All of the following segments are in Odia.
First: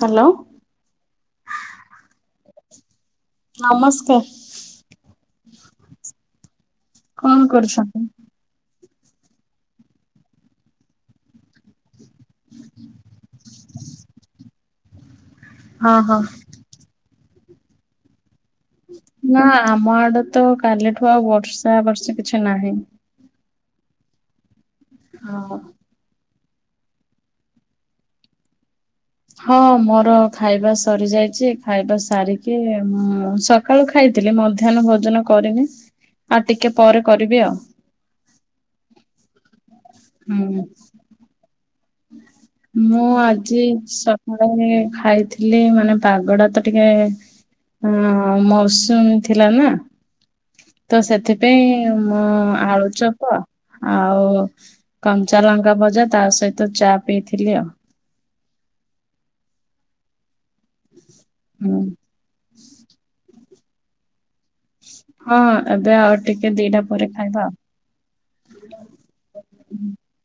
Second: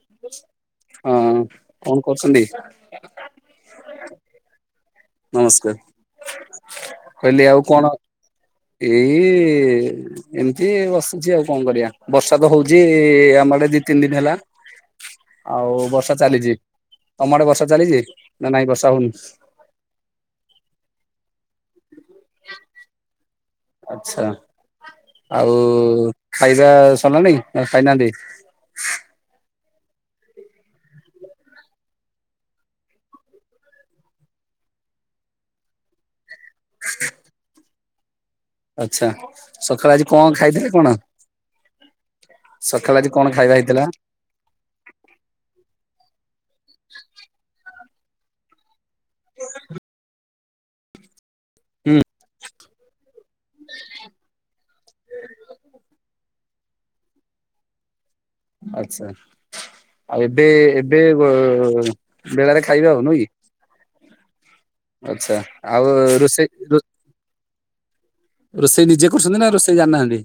ହାଲୋ। ହଁ କଣ କରୁଛନ୍ତି? ନମସ୍କାର। ନମସ୍କାର କହିଲି କଣ ଆଉ କରୁଛନ୍ତି? ଏଇ ଏମତି ବସିଛି ଆଉ କଣ କରିବା ବର୍ଷା ତ ତ ହଉଚି ଆମ ଆଡ଼େ ଦି ତିନି ଦିନ ହେଲା ଆଉ ହଁ ବର୍ଷା ହଁ। ଚାଲିଚି। ତମ ଆଡେ ବର୍ଷା ଚାଲିଚି? ନା ଆମ ଆଡେ ତ କାଲିଠୁ ଆଉ ବର୍ଷା ବର୍ଷି କିଛି ନାହିଁ। ଆଚ୍ଛା ଆଉ ହଁ। ଖାଇବା ସରିଲାଣିି ନା ଖାଇନାହାଁନ୍ତି? ହଁ ମୋର ଖାଇବା ସରି ଯାଇଚି ଖାଇବା ସାରିକି ମୁଁ ସ କାଳୁ ଖାଇଥିଲି ମଧ୍ୟାହ୍ନ ଭୋଜନ କରିନି। ଆଉ ଟିକେ ପରେ କରିବି ଆଉ। ଆଚ୍ଛା ସକାଳେ ଆଜି କଣ ହୁଁ ଖାଇଥିଲେ କଣ? ସକାଳେ ମୁଁ କଣ ଖାଇବା ଆଜି ହେଇଥିଲା ସ କାଳେ ଖାଇଥିଲି ମାନେ ପାଗଟା ତ ଟିକେ ଅଁ ମସ ସୁମ ଥିଲା ନା? ତ ସେଥିପାଇଁ ହୁଁ ମୁଁ ଆଳୁ ଚପ ଆଉ କଞ୍ଚା ଲଙ୍କା ଭଜା ତା ସହିତ ଚା ପିଇଥିଲି ଆଉ। ଆଚ୍ଛା ଆଉ ଏବେ ଏବେ ବ ହୁଁ ବେଳାରେ ଖାଇବେ ଆଉ ନୁହଁକି? ହଁ ଏବେ ଆଉ ଟିକେ ଦିଟା ପରେ ଖାଇବା ଆଉ। ରୋଷେଇ ନିଜେ କରୁଛନ୍ତି ନା ରୋଷେଇ ଜାଣି ନାହାଁନ୍ତି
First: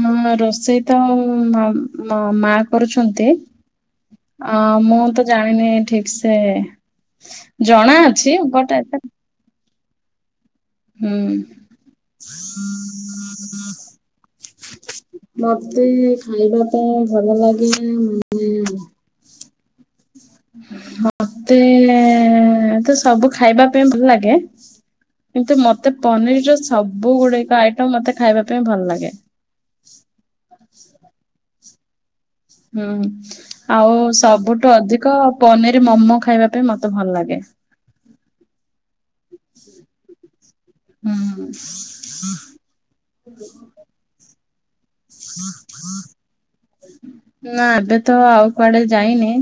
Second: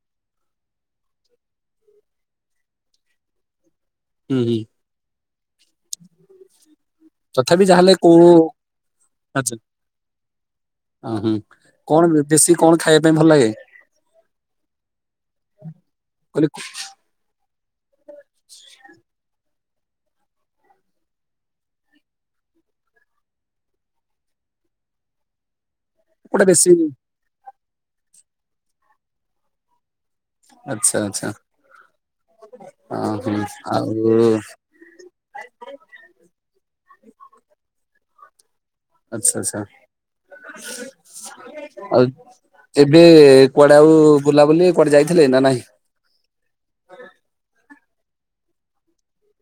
ହଁ ରୋଷେଇ ତ ମା ମୋ ମା କରୁଛନ୍ତି? ହୁଁ ଅ ହୁଁ ମୁଁ ତ ଜାଣିନି ଠିକ୍ ସେ ତଥାପି ଯାହାହେଲେ ଜଣା କୋଉ ଅଛି ବଟ୍ ଏତେ ଆଚ୍ଛା। ଉଁ ହୁଁ କଣ ବେଶୀ କଣ ଖାଇବା ପାଇଁ ଭଲ ଲାଗେ? ମତେ କହିଲି ଖାଇବା କୁ- ପାଇଁ ଭଲ ଲାଗେ ମାନେ [unintelligible] ମତେ ତ ସବୁ ଖାଇବା ପାଇଁ ଭଲ ଲାଗେ। କିନ୍ତୁ ମତେ ପନିର କୋଉଟା ର ବେଶୀ ସବୁ ଗୁଡିକ ଆଇଟମ ମତେ ଖାଇବା ପାଇଁ ଭଲ ଲାଗେ। ଆଚ୍ଛା ଆଚ୍ଛା। ହୁଁ ଆଉ ସବୁଠୁ ଅଧିକ ପନିର ମୋମୋ ଖାଇବା ପାଇଁ ମତେ ଭଲ ଲାଗେ। ଆଚ୍ଛା ଆଚ୍ଛା ହୁଁ ଆଉ ଏବେ କୁଆ ଆଉ [unintelligible] ବୁଲାବୁଲି କୁଆଡେ ଯାଇ ନା ଏବେ ତ ଆଉ କୁଆଡେ ଯାଇନି।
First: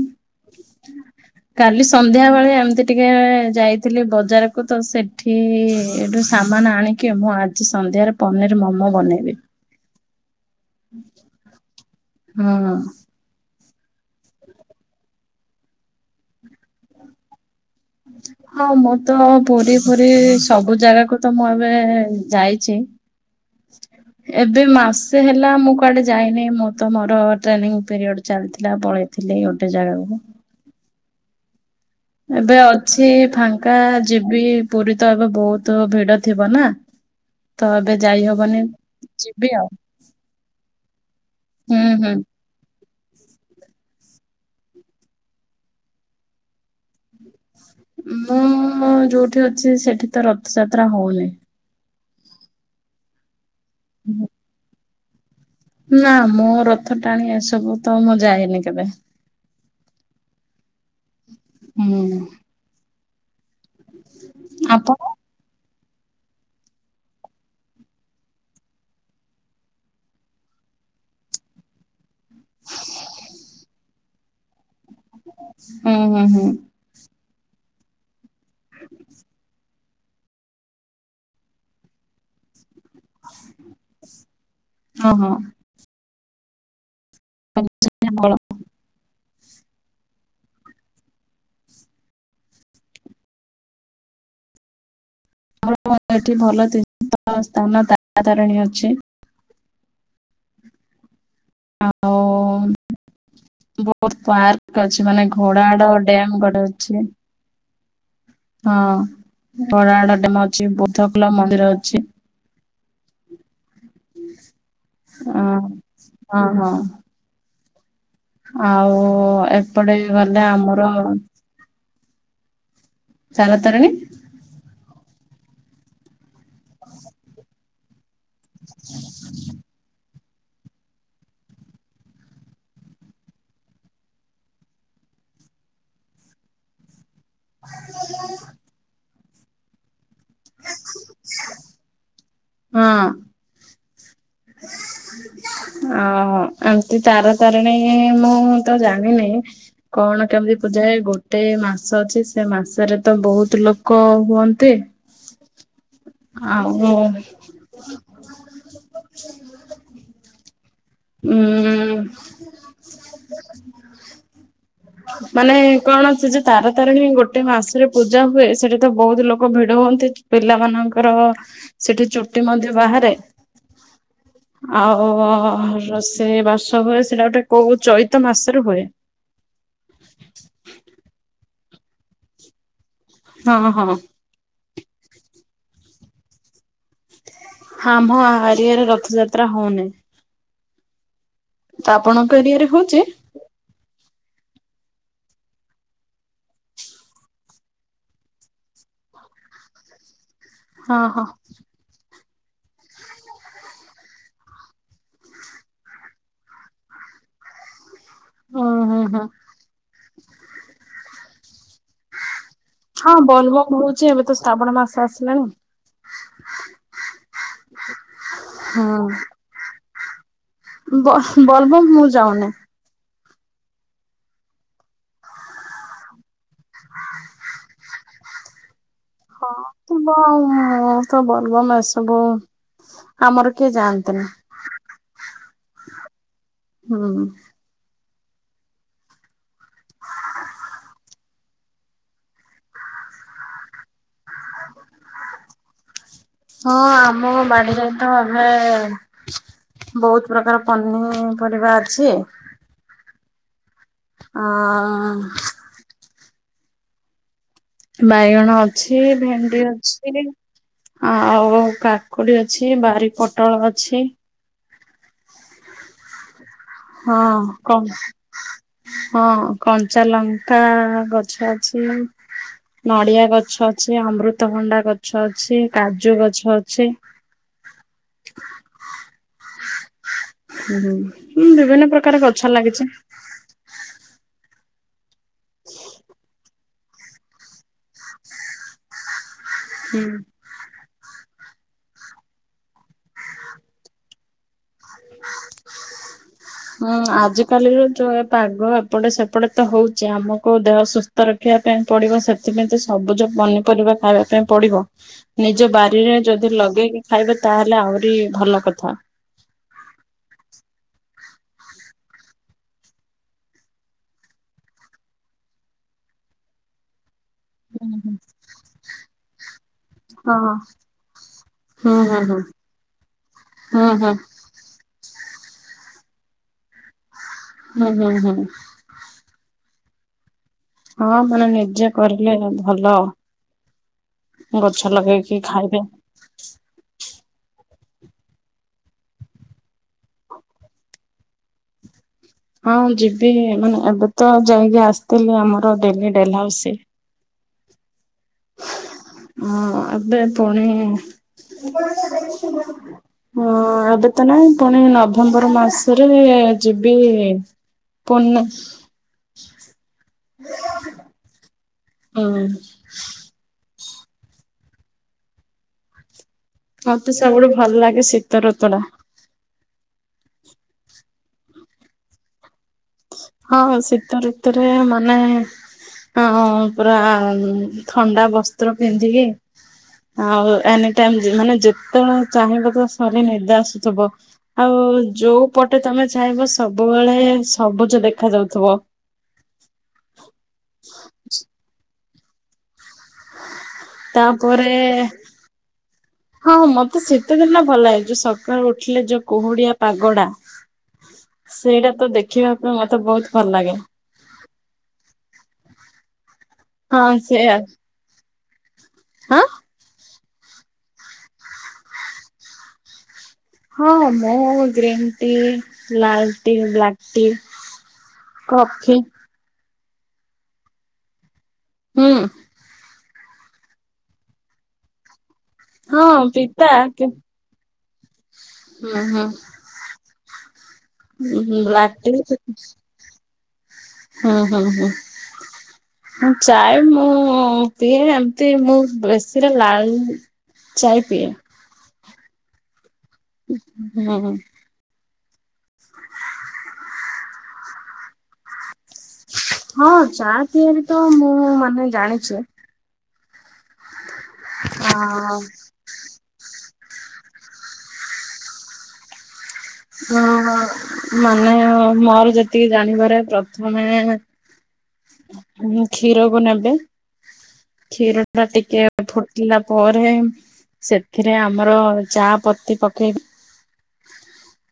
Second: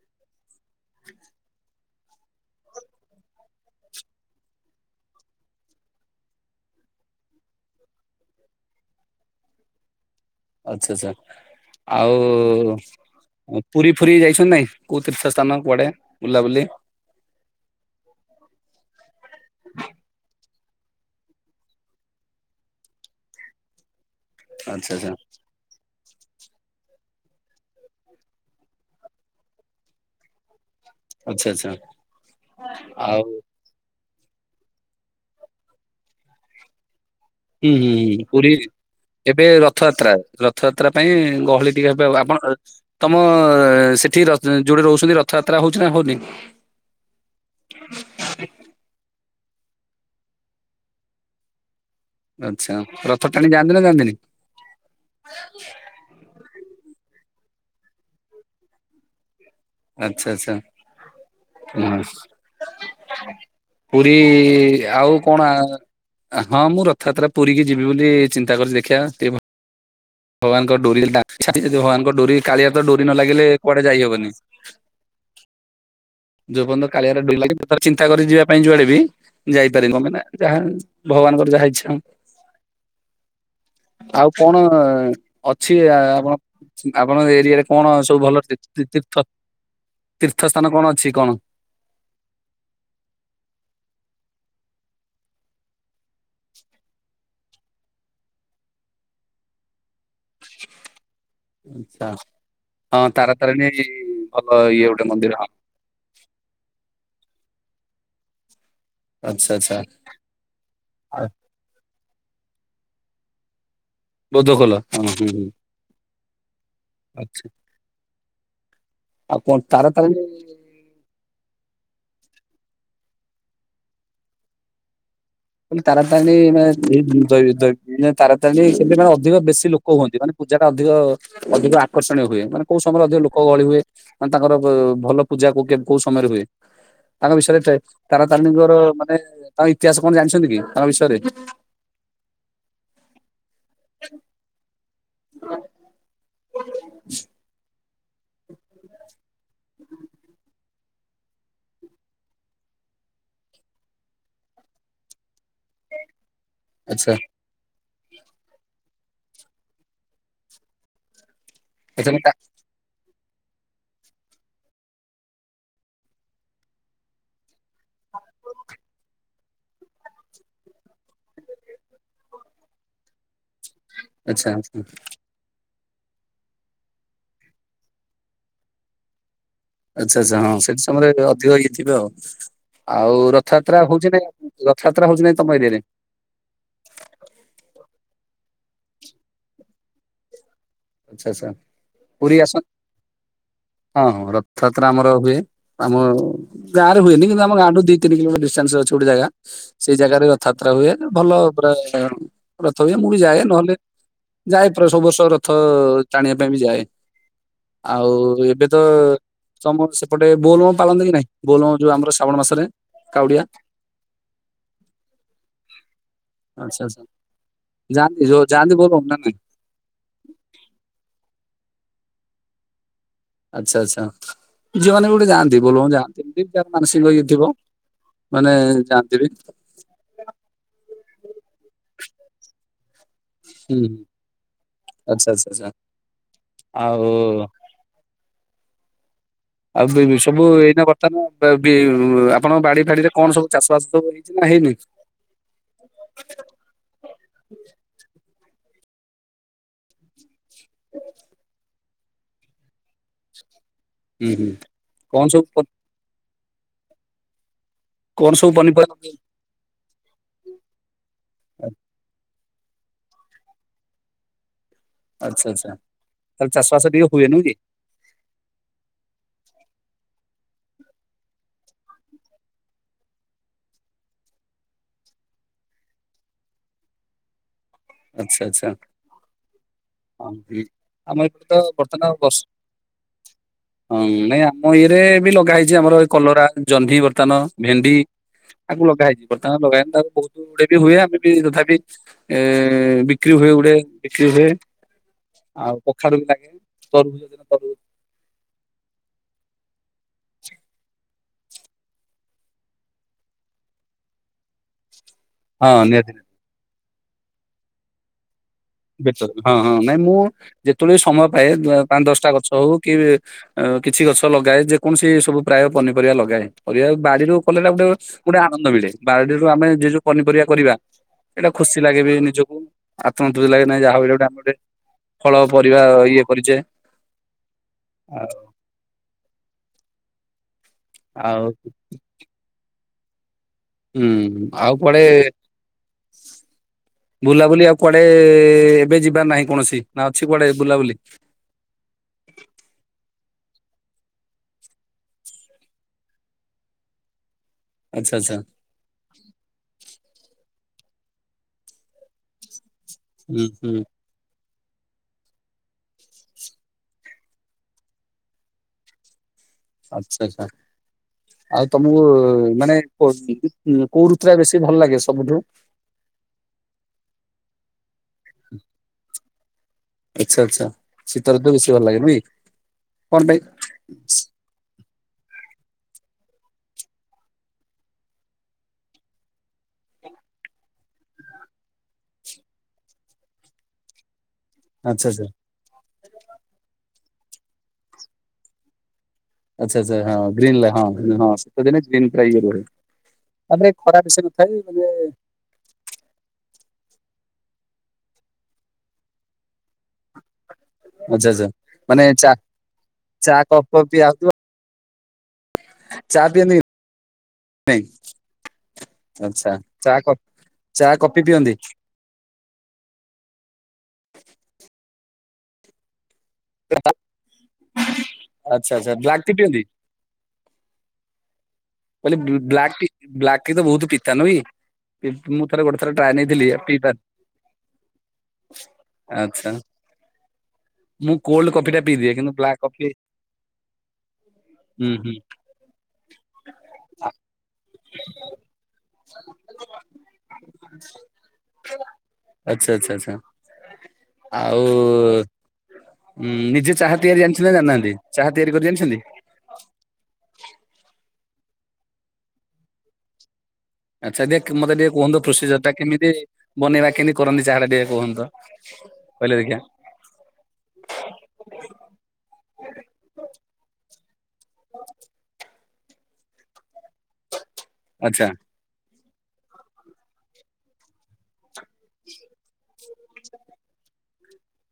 ହ [inaudible] କାଲି ସନ୍ଧ୍ୟା ବେଳେ ଏମିତି ଟିକେ ଯାଇଥିଲି ବଜାରକୁ ତ ସେଠି ଏଇଠୁ ସାମାନ ଆଣିକି ମୁଁ ଆଜି ସନ୍ଧ୍ୟାରେ ପନିର ମୋମୋ ବନେଇବି। ଆଚ୍ଛା ଆଚ୍ଛା ହଁ। ଆଉ ପୁରୀ ଫୁରୀ ଯାଇଛନ୍ତି ନାଇଁ କୋଉ ତୀର୍ଥ ସ୍ଥାନ କୁଆଡେ ବୁଲାବୁଲି? ହ ହଁ ମୁଁ ତ ପୁରୀ ଫୁରୀ ସବୁ ଜାଗାକୁ ତ ମୁଁ ଏବେ ଯାଇଛି। ଏବେ ଆଚ୍ଛା ଆଚ୍ଛା ମାସେ ହେ ହେଲା। ମୁଁ କୁଆଡେ ଯାଇନି ମୁଁ ତ ମୋର ଟ୍ରେନିଙ୍ଗ ପିରିୟଡ ଚାଲିଥିଲା ପଳେଇଥିଲି ଗୋଟେ ଜାଗାକୁ। ଆଚ୍ଛା, ଆଚ୍ଛା। ଏବେ ଅଛି ଆଉ ଫାଙ୍କା ଯିବି ପୁରୀ ତ ଏବେ ବହୁତ ଭିଡ ଥିବ ନା। ତ ହୁଁ, ହୁଁ, ଏବେ ଯାଇ ହୁଁ, ପୁରୀ ହବନି ଏବେ ଯିବି ଆଉ ରଥଯାତ୍ରା ରଥଯାତ୍ରା ପାଇଁ ଗହଳି ହୁଁ ଟିକେ ହେବେ ହୁଁ। ଆପଣ ତମ ସେଠି ର ଯୋଉଟି ରହୁଛନ୍ତି ରଥଯାତ୍ରା ହଉଛି ନା ହଉନି। ମୁଁ ଯୋଉଠି ଅଛି ସେଠି ତ ରଥଯାତ୍ରା ହଉନି। ଆଚ୍ଛା ରଥଟାଣି ଯାଆନ୍ତି ନା ଯାଆନ୍ତିନି। ନା ମୋ ରଥଟାଣି ଆସେନି ତ ମୁଁ ଯାଏନି କେବେ? ଆଛା ଆଛା ହ ହୁଁ [unintelligible] ପୁରୀ ଆପଣ ଆଉ କଣ ଆ ହଁ ମୁଁ ରଥଯାତ୍ରା ପୁରୀକି ଯିବି ବୋଲି ଚିନ୍ତା କରିଛି ଦେଖିବା ଟିକେ ଭଲ ଭଗାନଙ୍କ ଡୋରି [unintelligible] ଯଦି ଭଗାନଙ୍କ ଡରି କାଳିଆ ତ ଡୋରି ନ ଲାଗିଲେ କୁଆଡେ ଯାଇହବନି। ହଁ ଯୋଉ ପର୍ଯ୍ଯନ୍ତ କାଳିଆର [unintelligible] ଡୋରି ଲାଗିବ ଚିନ୍ତା କରିବି ଯିବା ପାଇଁ ଯୁଆଡେ ବି ଯାଇପାରିବ ମାନେ ଯାହା ଭଗବାନଙ୍କର ଯାହା ଇଚ୍ଛା। ଆଉ କଣ ଅ ହଁ ହଁ। ଅଛି ଆପଣ ଆପଣ ଏରିଆ ରେ କଣ ସବୁ ଭଲ ଭଲରେ [unintelligible] ତୀ ତୀର୍ଥ ତୀର୍ଥ ସ୍ଥାନ କଣ ଅଛି କଣ? ଆ [unintelligible] ଏଠି ଭଲ [unintelligible] ତିନି ସ୍ଥାନ ତାରାତାରିଣୀ ଅଛି। [inaudible] ଆଚ୍ଛା! ଆଉ ହଁ ତାରା ତାରିଣ ବହୁତ ହବ [unintelligible] ପାର୍କ ଅଛି ଇଗୋଟେ ଭଲ ମାନେ ମନ୍ଦିର। ଘୋଡାହାଡ ଡ୍ୟାମ ଗଡ଼ ଅଛି। ଆଚ୍ଛା ହଁ ଆଚ୍ଛା ଆଉ ବରାଆଡ [unintelligible] ଡାମ ଅଛି ବୁଦ୍ଧ କଲ ମନ୍ଦିର ଅଛି। ହ [inaudible] ବଧ ଖୋଲ [unintelligible] ହୁଁ! ହଁ ହଁ ହୁଁ! ଆଚ୍ଛା। ଆଉ ଆଉ ଉ କଣ ଏପଟେ ତାରାତାରିଣୀ ଗଲେ ଆମରର ତାରା ତାରଣୀ ମୁଁ କହିଲି ତାରାତାରଣୀ ମାନେ [unintelligible] ତାରାତାରଣୀ ସେ ମାନେ ଅଧିକ ବେଶୀ ଲୋକ ହୁଅନ୍ତି ମାନେ ପୂଜା ଟା ଅଧିକ [unintelligible] ଅଧିକ ଆକର୍ଷଣୀୟ ହୁଏ ମାନେ କୋଉ ସମୟରେ ଅଧିକ ଲୋକ ଗହଳି ହୁଏ ମାନେ ତାଙ୍କର ଭଲ ପୂଜା କେବେ କୋଉ ସମୟରେ ହୁଏ? ତାଙ୍କ ବିଷୟରେ ଏ ତାରା ତାରଣୀଙ୍କର ମାନେ ତାଙ୍କ ଇତିହାସ କଣ ଜାଣିଛନ୍ତି କି ତାଙ୍କ ବିଷୟରେ? ହଁ। ଓହୋ। ତାରା ତାରିଣୀ ଏଁ ମୁଁ ତ ଜାଣିନି। କଣ କେମିତି ପୂଜା ହୁଏ ଗୋଟେ ମାସ ଅଛି ସେ ମାସରେ ତ ବହୁତ ଲୋକ ହୁଅନ୍ତି। ଆଉ ଉଃ ଆଚ୍ଛା ଆଚ୍ଛା ମୁଁ ତା ଉଁ ମାନେ କଣ ସେ ଯେ ତାରା ତାରିଣୀ ଗୋଟେ ମାସରେ ପୂଜା ହୁଏ ସେଠି ତ ବହୁତ ଲୋକ ଭିଡ ହୁଅନ୍ତି ପିଲା ମାନଙ୍କର ସେଠି ଚୁଟି ମଧ୍ୟ ବାହାରେ। ଆଚ୍ଛା ଆଉ ରୋସେଇ ବାସ ହୁଏ ସେଇଟା ଗୋଟେ କୋଉ ଚୈତ ମାସରେ ହୁଏ। ଆଚ୍ଛା ଆଚ୍ଛା ହଁ ସେଠି ସମୟରେ ଅଧିକ ଇଏଥିବେ ଆଉ ଆଉ ହଁ ରଥଯାତ୍ରା ହଁ ହଉଛି ନାଇଁ? ରଥଯାତ୍ରା ହଉଛି ନା ନାଇଁ ତମ ଏରିଆ ରେ? ଆମହ ହରିଆରେ ରଥଯାତ୍ରା ହଉନାହିଁ। ଆଚ୍ଛା ଆଛା। ତ ଆପଣଙ୍କ ଏରିଆରେ ହଉଛି? ହଁଁ ହଁ ରଥଯାତ୍ରା ଆମର ହୁଏ। ଆମ ଗାଁରେ ହୁଏନି କିନ୍ତୁ ଆମ ଗାଁଠୁ ଦି ତିନ କିଲୋମିଟର ଡିଟାନ୍ସ ଅଛି ଗୋଟେ ଜାଗା ସେଇ ଜାଗାରେ ରଥଯାତ୍ରା ହୁଏ ହଁ ହଁ ଭଲ ପୁରା ରଥ ହୁଏ ମୁଁ ବି ଯାଏ ନହେଲେ ଯାଏ ପ୍ରାୟ ସବୁ ବର୍ଷ। ରଥ ଟାଣିବା ପାଇଁ ବି ଯାଏ ଆଉ ଏବେ ହୁଁ ତ ହୁଁ ହୁଁ। ତମର ସେପଟେ ବୋଲବମ ପାଳନ୍ତି କି ନାଇଁ ବୋଲବମ ଯୋଉ ଆମର ଶ୍ରାବଣ ମାସରେ? ହଁ କାଉଡିଆ ବୋଲବମ ହଉଛି ଏବେ ତ ଶ୍ରାବଣ ମାସ ଆସିଲାଣି। ଆଚ୍ଛା ଆଚ୍ଛା ଜାନ୍ତି ଜୋଉ ଜାନ୍ତି ବୋଲବମ ନା ନାଇଁ? ହୁଁ [inaudible] ବ ବଲବମ ମୁଁ ଯାଉନି। ଆଚ୍ଛା ଆଚ୍ଛା ଝିଅ ମାନେ ବି ଗୋଟେ ଯାଆନ୍ତି ବୋଲ ଯାନ୍ତି ଏମିତି ମାନସିକ ଇଏଥିବ। ମାନେ ଯାଆନ୍ତି ବି କଣ ଥିବ ଉଃ ଆଉ ବୋଲବମ ଏସବୁ ଆମର କିଏ ଯାଆନ୍ତିନି? ଆଛା ଆଛା ଆଛା ହୁଁ ଆଉ ଆଉ ସବୁ ଏଇନା ବର୍ତ୍ତମାନ ଆପଣଙ୍କ ବାଡି ଫାଡିରେ କଣ ସବୁ ଚାଷ ବାସ ସବୁ ହେଇଛି ନା ହେଇନି? [inaudible] ହଁ ଆମ ବାଡିରେ ତ ଆମେ ବହୁତ ପ୍ରକାର ପନି ପନିପରିବା ଅଛି। ହୁଁ ଅ ହୁଁ କଣ ସବୁ? କଣ ସବୁ ବାଇଗଣ ପନିପରିବା ଅଛି ଲଗେଇ- ଭେଣ୍ଡି ଅଛି। ଆଉ କାକୁଡି ଅଛି ବାରି ପୋଟଳ ଅଛି। ଆଚ୍ଛା ଆଚ୍ଛା ତାଲେ ଚାଷବାସ ଟିକେ ହୁଏନୁହଁ କି? କଣ? ହଁ କଞ୍ଚା ଲଙ୍କା ଗଛ ଅଛି। ନଡ଼ିଆ ଗଛ ଅଛି ଅମୃତଭଣ୍ଡା ଗଛ ଅଛି କାଜୁ ଗଛ ଅଛି। ଆଚ୍ଛା ଆଛା। ହଁ ହୁଁ ଆମର ଏପଟ ତ ବିଭିନ୍ନ ବର୍ତ୍ତମାନ ପ୍ରକାର ବର୍ଷ ଗଛ ଲାଗିଛି ହଁ ନାଇଁ ଆମ ଇଏରେ ବି ଲଗା ହେଇଛି ଆମର କଲରା ଜହ୍ନି ବର୍ତ୍ତମାନ ଭେଣ୍ଡି ଆକୁ ଲଗା ହେଇଛି ବର୍ତ୍ତମାନ ଲଗା ହୁଁ। ବହୁତ ଗଡେ ବି ହୁଏ ଆମେ ବି ଯଥାପି ଏ ବିକ୍ରି ହୁଏ ଗୋଟେ ବିକ୍ରି ହୁଏ ଆଉ କଖାରୁ [unintelligible] ହୁଁ ତରଭୁଜ ଦିନ ତରଭୁଜ ଆଜିକାଲିରୁ ଏ ପାଗ ଏପଟେ ସେପଟେ ତ ହଉଛି ଆମକୁ ଦେହ ସୁସ୍ଥ ରଖିବା ପାଇଁ ପଡିବ ସେ ସେଥିପାଇଁ ତ ସବୁଜ ପନିପରିବା ଖାଇବା ପାଇଁ ପଡିବ ନିଜ ହଁ ନିହାତି ବାରିରେ ଯଦି ଲଗେଇକି ଖାଇବେ ତାହେଲେ ଆହୁରି ଭଲ କଥା ହଁ ହଁ ନାଇଁ ମୁଁ ଯେତେବେଳେ ବି ସମୟ ପାଏ ପାଞ୍ଚ ଦଶଟା ଗଛ ହଉ କି ଅ କିଛି ଗଛ ଲଗାଏ ଯେକୌଣସି ସବୁ ପ୍ରାୟ ପନିପରିବା ଲଗାଏ ପରିବା ବାଡିରୁ କଲୋ ଗୋଟେ ଗୋଟେ ଆନନ୍ଦ ମିଳେ ବାରଡିରୁ ଆମେ ଯ ଯୋଉ ପନିପରିବା ହଁ କରିବା ଏଇଟା ଖୁସି ହୁଁ ଲାଗେ ବି ହୁଁ ହୁଁ। ନିଜକୁ ଆତ୍ମ ଲାଗେ ନାହିଁ ହୁଁ ଯାହା ହୁଁ ଗୋଟେ ଆମେ ଗୋଟେ ଫଳ ପରିବା ଇଏ କରିଛେ ହୁଁ ହୁଁ ଆଉ ହୁଁ। ହଁ ଆଉ ଆପଣ ନିଜେ କରିଲେ ଭଲ ହୁଁ ଆଉ ଗଛ କୁଆଡେ ଲଗେଇକି ଖାଇବେ। ବୁଲାବୁଲି ଆଉ କୁଆଡେ ଏବେ ଯିବାର ନାହିଁ କୌଣସି ନା ଅଛି କୁଆଡେ ବୁଲାବୁଲି ହଁ ଯିବି ମାନେ ଏବେ ତ ଯାଇକି ଆସିଥିଲି ଆମର ଡେଲି ଡେଲ ହାଉସି ଆଚ୍ଛା ଆଚ୍ଛା ହଁ ଆବେ ପୁଣି ହୁଁ ହୁଁ ହଁବେ ତ ନାଇଁ ପୁଣି ନଭେମ୍ବର ମାସରେ ଯିବି ପୂନ ଆଚ୍ଛା ଆଉ ହୁଁ ତମକୁ ମାନେ କୋଉ ରଋତୁରା ବେଶୀ ଭଲ ଲାଗେ ସବୁଠୁ ମତେ ସବୁଠୁ ଭଲ ଲାଗେ ଶୀତ ଋତୁଡା ଆଚ୍ଛା ଆଚ୍ଛା ଶୀତ ରିତୁ ତ ବେଶୀ ଭଲ ଲାଗେ ନାଇଁ ହଁ ଶୀତ ଋତୁରେ ମାନେ ହଁ ପୁରା ଥଣ୍ଡା ବସ୍ତ୍ର ପିନ୍ଧିକି ଆଉ ଏନି ଟାଇମ ମାନେ ଯେତେବେଳେ ଚାହିଁବ ତ ସରି ନିଦ ଆସୁଥିବ ଆଉ ଆଚ୍ଛା ଆଚ୍ଛା ଯୋଉ ପଟେ ତମେ ଚାହିଁବ ସବୁବେଳେ ସବୁଜ ଦେଖାଯାଉଥିବ। ଆଚଛା ଆଛା ହଁ ଗ୍ରୀ ହଁ ହଁ ସେତିନ ଗ୍ରୀଇଏ ର [unintelligible] ଖରାପ ଏସ ନଥାଇ ତାପରେ ମାନେ ହଁ ମତେ ଶୀତ ଦିନ ଭଲ ଲାଗେ ଯୋଉ ସକାଳୁ ଉଠିଲେ ଯୋଉ କୁହୁଡିଆ ପାଗଡା ଆଚ୍ଛା ଆଚ୍ଛା ସେଇଟା ମାନେ ତ ଚା ଦେଖିବା ପାଇଁ ମତେ ଚା ବହୁତ ଭଲ କପ୍ ଲାଗେ ଫପ୍ ପିଆ ହଉଥିବ ଚା ପିନ୍ତି ହଁ ସେଇଆ ହଁ। ଆଛା ଚା କ ଚା କପି ପିଅନ୍ତି ହଁ ମୁଁ ଗ୍ରୀନ୍ ଟି ଲାଲ ଟି ବ୍ଲାକ୍ ଟି କଫି କେଟିନ୍ତି ହୁଁ କଲେ ବ୍ଲାକ ଟି ବ୍ଲାକ ଟି ତ ବହୁତ ପିତା ନ ବି ମୁଁ ଥରେ ଗୋଟେ ଥର ଟ୍ରାଏ ହଁ ନେଇଥିଲି ପିତା ପିଇବା ହୁଁ ହୁଁ। ଆଛା ମୁଁ କୋଲ୍ଡ କଫି ଟା ବ୍ଲାକ୍ ଟି ପିଇଦିଏ କିନ୍ତୁ ବ୍ଲାକ୍ କଫି ହୁଁ ହୁଁ ହୁଁ। ଚାହ ମୁଁ ପିଏ ଏମିତି ମୁଁ ବେଶୀରେ ଲାଳ ଚାଇ ପିଏ। ଆଚ୍ଛା, ଆଚ୍ଛା, ଆଚ୍ଛା। [inaudible] ହଁ। ଆଉ ଉଁ, ନିଜେ ଚାହା ତିଆରି ଜଣିଛନ୍ତି ନା ଜାଣିନାହାନ୍ତି? ଚାହା ତିଆରି କରି ଜାଣିଛନ୍ତି? ହଁ ଚା ତିଆରି ତ ମୁଁ ମାନେ ଜାଣିଛି। ଆଚ୍ଛା ଦେଖ୍ ମୋତେ ଟିକେ କୁହନ୍ତୁ ଆ ପ୍ରୋସିଜର୍ ଟା କେମିତି? ବନେଇବା କେମିତି କରନ୍ତି ଚାହା ଟା ଟିକେ କୁହନ୍ତ? କହିଲେ ଦେଖିଆ। ହଁ, ହଁ ମାନେ ମୋର ଯେତିକି ଜାଣିବାରେ ପ୍ରଥମେ ହଁ, ହଁ। ହୁଁ, କ୍ଷୀରକୁ ନେବେ, କ୍ଷୀର ଆଚ୍ଛା ଟା ଟିକେ ଫୁଟିଲା ପରେ ସେଥିରେ ଆମର ଚା ପତି ପକେଇ [inaudible]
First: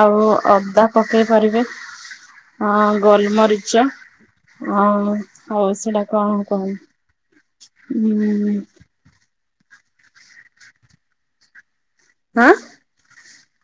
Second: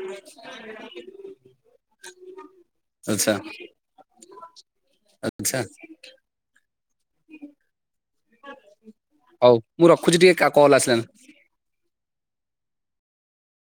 ଆଉ ଅଦା ପକେଇ ପାରିବେ ଅ, ଆଚ୍ଛା ଗୋଲମରିଚ ହଁ ଆଚ୍ଛା ହଉ ସେଟା କଣ କହନ [inaudible] ହଉ ମୁଁ ରଖୁଛି ଟିକେ କା-କଲ୍ ଆସିଲାନି। ହଁ।